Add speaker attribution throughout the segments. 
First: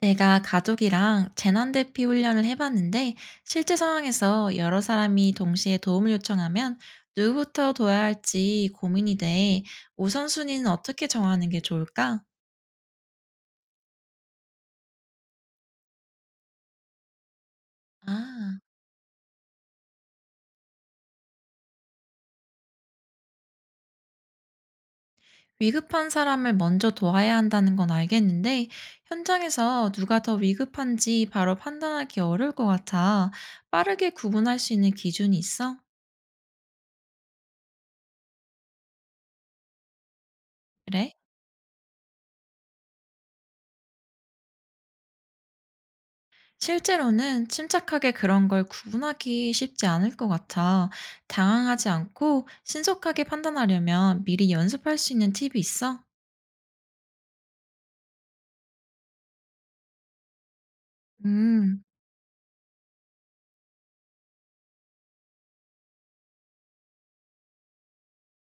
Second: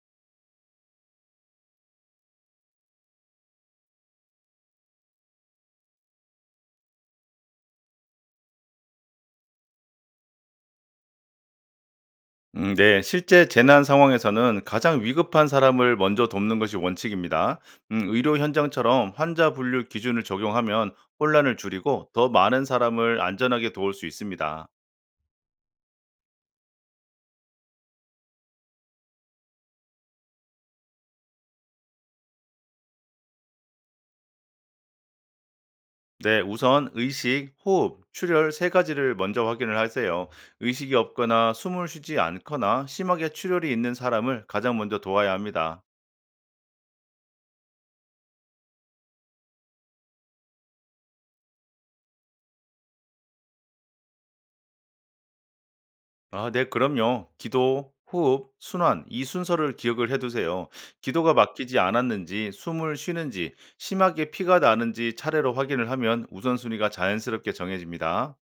Speaker 1: 내가 가족이랑 재난대피 훈련을 해봤는데 실제 상황에서 여러 사람이 동시에 도움을 요청하면 누구부터 도와야 할지 고민이 돼. 우선순위는 어떻게 정하는 게 좋을까?
Speaker 2: 네. 실제 재난 상황에서는 가장 위급한 사람을 먼저 돕는 것이 원칙입니다. 의료
Speaker 1: 아,
Speaker 2: 현장처럼 환자 분류 기준을 적용하면 혼란을 줄이고 더 많은 사람을 안전하게 도울 수 있습니다.
Speaker 1: 위급한 사람을 먼저 도와야 한다는 건 알겠는데 현장에서 누가 더 위급한지 바로 판단하기 어려울 것 같아. 빠르게 구분할 수 있는 기준이 있어?
Speaker 2: 네, 우선 의식, 호흡, 출혈 세 가지를 먼저 확인을 하세요. 의식이
Speaker 1: 그래?
Speaker 2: 없거나 숨을 쉬지 않거나 심하게 출혈이 있는 사람을 가장 먼저 도와야 합니다.
Speaker 1: 실제로는 침착하게 그런 걸 구분하기 쉽지 않을 것 같아. 당황하지 않고 신속하게 판단하려면 미리 연습할 수 있는 팁이 있어?
Speaker 2: 네, 그럼요. 기도, 호흡, 순환, 이 순서를 기억을 해두세요. 기도가 막히지
Speaker 1: 음,
Speaker 2: 않았는지, 숨을 쉬는지, 심하게 피가 나는지 차례로 확인을 하면 우선순위가 자연스럽게 정해집니다.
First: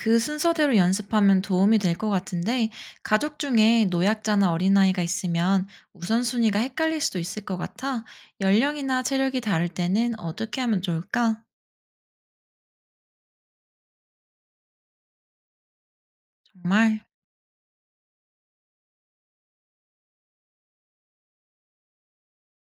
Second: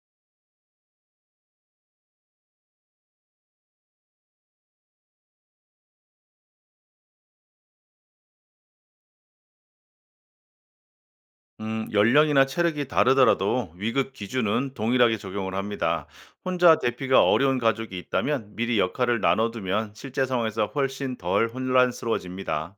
Speaker 1: 그 순서대로 연습하면 도움이 될 것 같은데, 가족 중에 노약자나 어린아이가 있으면 우선순위가 헷갈릴 수도 있을 것 같아. 연령이나 체력이 다를 때는 어떻게 하면 좋을까?
Speaker 2: 연령이나 체력이 다르더라도 위급 기준은 동일하게 적용을 합니다. 혼자
Speaker 1: 정말
Speaker 2: 대피가 어려운 가족이 있다면 미리 역할을 나눠두면 실제 상황에서 훨씬 덜 혼란스러워집니다.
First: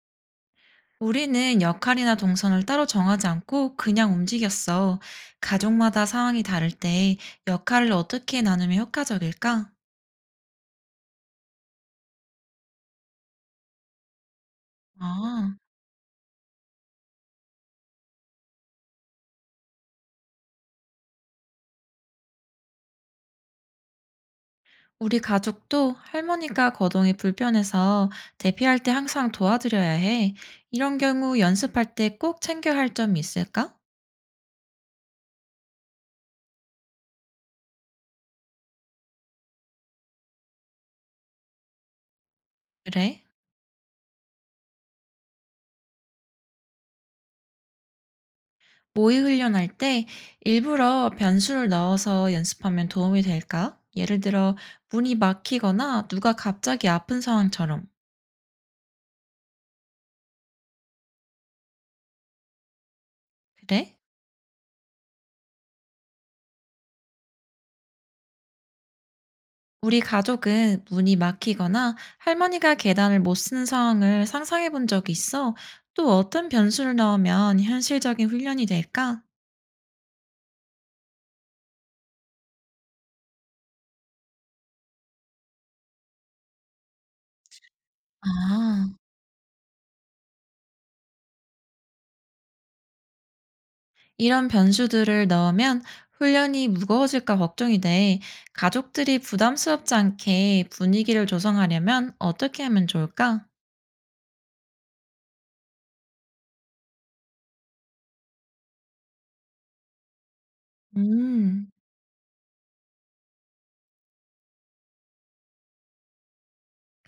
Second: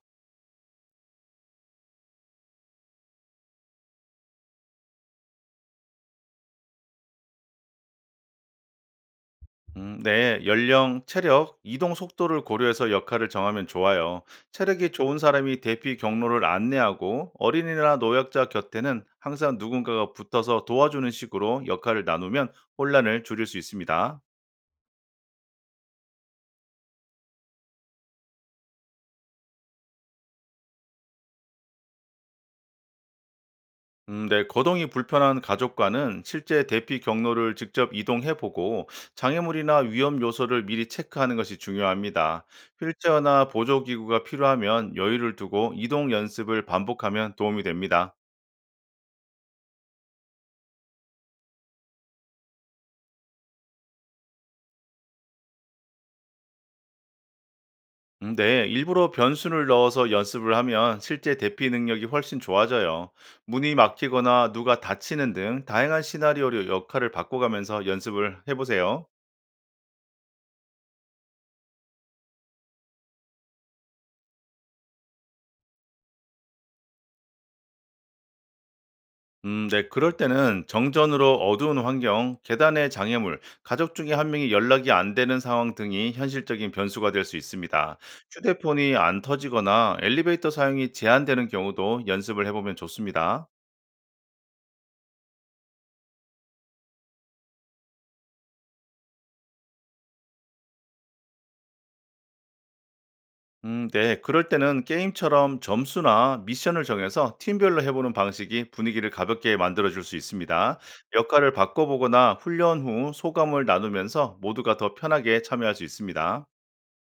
Speaker 1: 우리는 역할이나 동선을 따로 정하지 않고 그냥 움직였어. 가족마다 상황이 다를 때 역할을 어떻게 나누면 효과적일까?
Speaker 2: 네, 연령, 체력, 이동 속도를 고려해서 역할을 정하면 좋아요. 체력이 좋은
Speaker 1: 아,
Speaker 2: 사람이 대피 경로를 안내하고 어린이나 노약자 곁에는 항상 누군가가 붙어서 도와주는 식으로 역할을 나누면 혼란을 줄일 수 있습니다.
Speaker 1: 우리 가족도 할머니가 거동이 불편해서 대피할 때 항상 도와드려야 해. 이런 경우 연습할 때 꼭 챙겨야 할 점이 있을까?
Speaker 2: 네, 거동이 불편한 가족과는 실제 대피 경로를 직접 이동해보고 장애물이나 위험 요소를 미리 체크하는 것이 중요합니다.
Speaker 1: 그래?
Speaker 2: 휠체어나 보조기구가 필요하면 여유를 두고 이동 연습을 반복하면 도움이 됩니다.
Speaker 1: 모의 훈련할 때 일부러 변수를 넣어서 연습하면 도움이 될까? 예를 들어, 문이 막히거나 누가 갑자기 아픈 상황처럼.
Speaker 2: 네, 일부러 변수를 넣어서 연습을 하면 실제 대피 능력이 훨씬 좋아져요. 문이
Speaker 1: 그래?
Speaker 2: 막히거나 누가 다치는 등 다양한 시나리오로 역할을 바꿔가면서 연습을 해보세요.
Speaker 1: 우리 가족은 문이 막히거나 할머니가 계단을 못 쓰는 상황을 상상해 본 적이 있어. 또 어떤 변수를 넣으면 현실적인 훈련이 될까?
Speaker 2: 네, 그럴 때는 정전으로 어두운 환경, 계단의 장애물, 가족 중에 한 명이 연락이 안 되는 상황 등이 현실적인 변수가 될 수 있습니다.
Speaker 1: 아,
Speaker 2: 휴대폰이 안 터지거나 엘리베이터 사용이 제한되는 경우도 연습을 해보면 좋습니다.
Speaker 1: 이런 변수들을 넣으면 훈련이 무거워질까 걱정이 돼. 가족들이 부담스럽지 않게 분위기를 조성하려면 어떻게 하면 좋을까?
Speaker 2: 네. 그럴 때는 게임처럼 점수나 미션을 정해서 팀별로 해보는 방식이 분위기를 가볍게 만들어줄 수 있습니다. 역할을
Speaker 1: 음,
Speaker 2: 바꿔보거나 훈련 후 소감을 나누면서 모두가 더 편하게 참여할 수 있습니다.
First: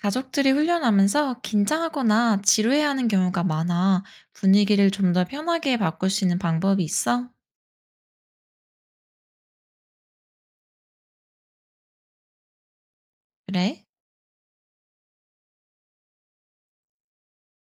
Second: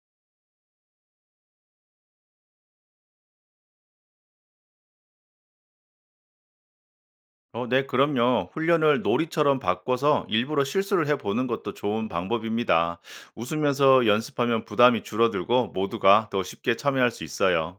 Speaker 1: 가족들이 훈련하면서 긴장하거나 지루해하는 경우가 많아. 분위기를 좀 더 편하게 바꿀 수 있는 방법이 있어?
Speaker 2: 네, 그럼요. 훈련을 놀이처럼 바꿔서 일부러 실수를 해보는 것도 좋은 방법입니다.
Speaker 1: 그래?
Speaker 2: 웃으면서 연습하면 부담이 줄어들고 모두가 더 쉽게 참여할 수 있어요.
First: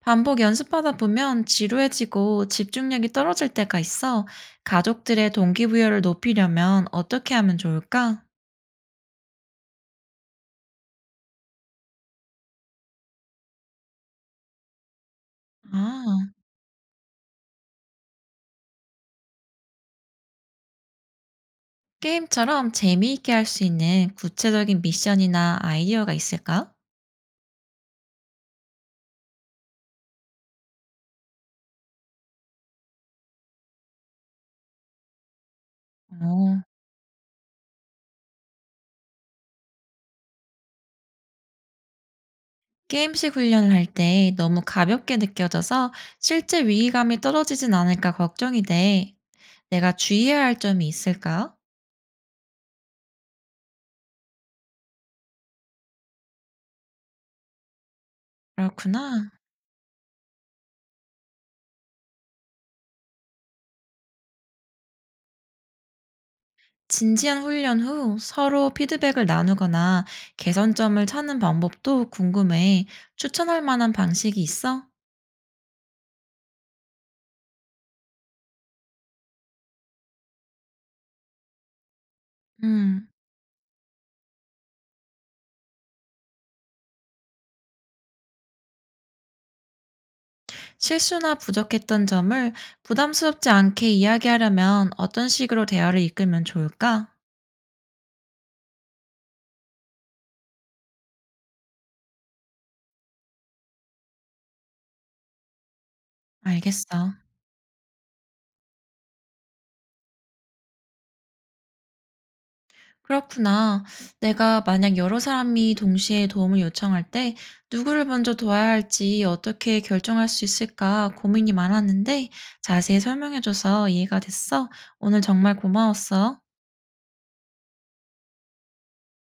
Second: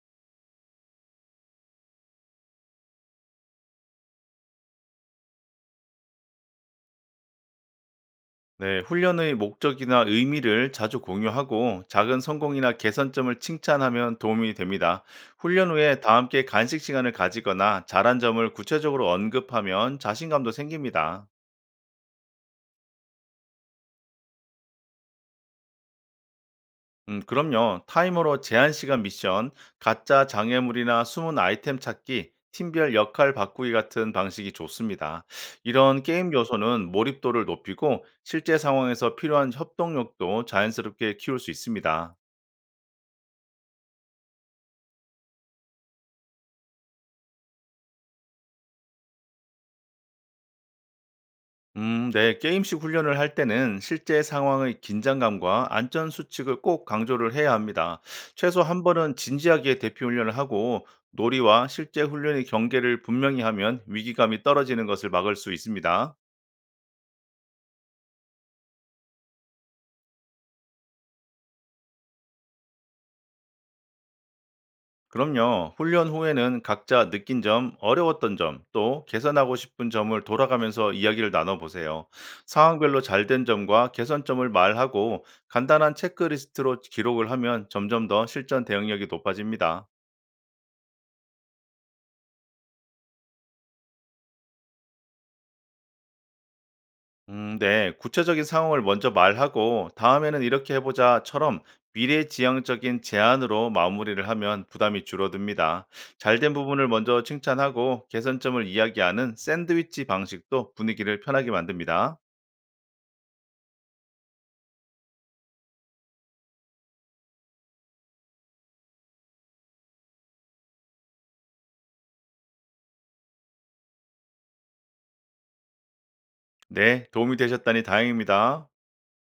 Speaker 1: 반복 연습하다 보면 지루해지고 집중력이 떨어질 때가 있어. 가족들의 동기부여를 높이려면 어떻게 하면 좋을까?
Speaker 2: 네, 훈련의 목적이나 의미를 자주 공유하고 작은 성공이나 개선점을 칭찬하면 도움이 됩니다. 훈련 후에 다
Speaker 1: 아,
Speaker 2: 함께 간식 시간을 가지거나 잘한 점을 구체적으로 언급하면 자신감도 생깁니다.
Speaker 1: 게임처럼 재미있게 할 수 있는 구체적인 미션이나 아이디어가 있을까?
Speaker 2: 그럼요. 타이머로 제한 시간 미션, 가짜 장애물이나 숨은 아이템 찾기, 팀별 역할 바꾸기 같은 방식이 좋습니다. 이런 게임
Speaker 1: 어,
Speaker 2: 요소는 몰입도를 높이고 실제 상황에서 필요한 협동력도 자연스럽게 키울 수 있습니다.
Speaker 1: 게임식 훈련을 할 때 너무 가볍게 느껴져서 실제 위기감이 떨어지진 않을까 걱정이 돼. 내가 주의해야 할 점이 있을까?
Speaker 2: 네. 게임식 훈련을 할 때는 실제 상황의 긴장감과 안전 수칙을 꼭 강조를 해야 합니다. 최소 한 번은
Speaker 1: 그렇구나.
Speaker 2: 진지하게 대피 훈련을 하고 놀이와 실제 훈련의 경계를 분명히 하면 위기감이 떨어지는 것을 막을 수 있습니다.
Speaker 1: 진지한 훈련 후 서로 피드백을 나누거나 개선점을 찾는 방법도 궁금해. 추천할 만한 방식이 있어?
Speaker 2: 그럼요. 훈련 후에는 각자 느낀 점, 어려웠던 점, 또 개선하고 싶은 점을 돌아가면서 이야기를 나눠보세요. 상황별로
Speaker 1: 음,
Speaker 2: 잘 된 점과 개선점을 말하고 간단한 체크리스트로 기록을 하면 점점 더 실전 대응력이 높아집니다.
Speaker 1: 실수나 부족했던 점을 부담스럽지 않게 이야기하려면 어떤 식으로 대화를 이끌면 좋을까?
Speaker 2: 네. 구체적인 상황을 먼저 말하고 다음에는 이렇게 해보자처럼 미래지향적인 제안으로 마무리를 하면 부담이 줄어듭니다. 잘된 부분을
Speaker 1: 알겠어.
Speaker 2: 먼저 칭찬하고 개선점을 이야기하는 샌드위치 방식도 분위기를 편하게 만듭니다.
Speaker 1: 그렇구나. 내가 만약 여러 사람이 동시에 도움을 요청할 때 누구를 먼저 도와야 할지 어떻게 결정할 수 있을까 고민이 많았는데 자세히 설명해줘서 이해가 됐어. 오늘 정말 고마웠어.
Speaker 2: 네, 도움이 되셨다니 다행입니다.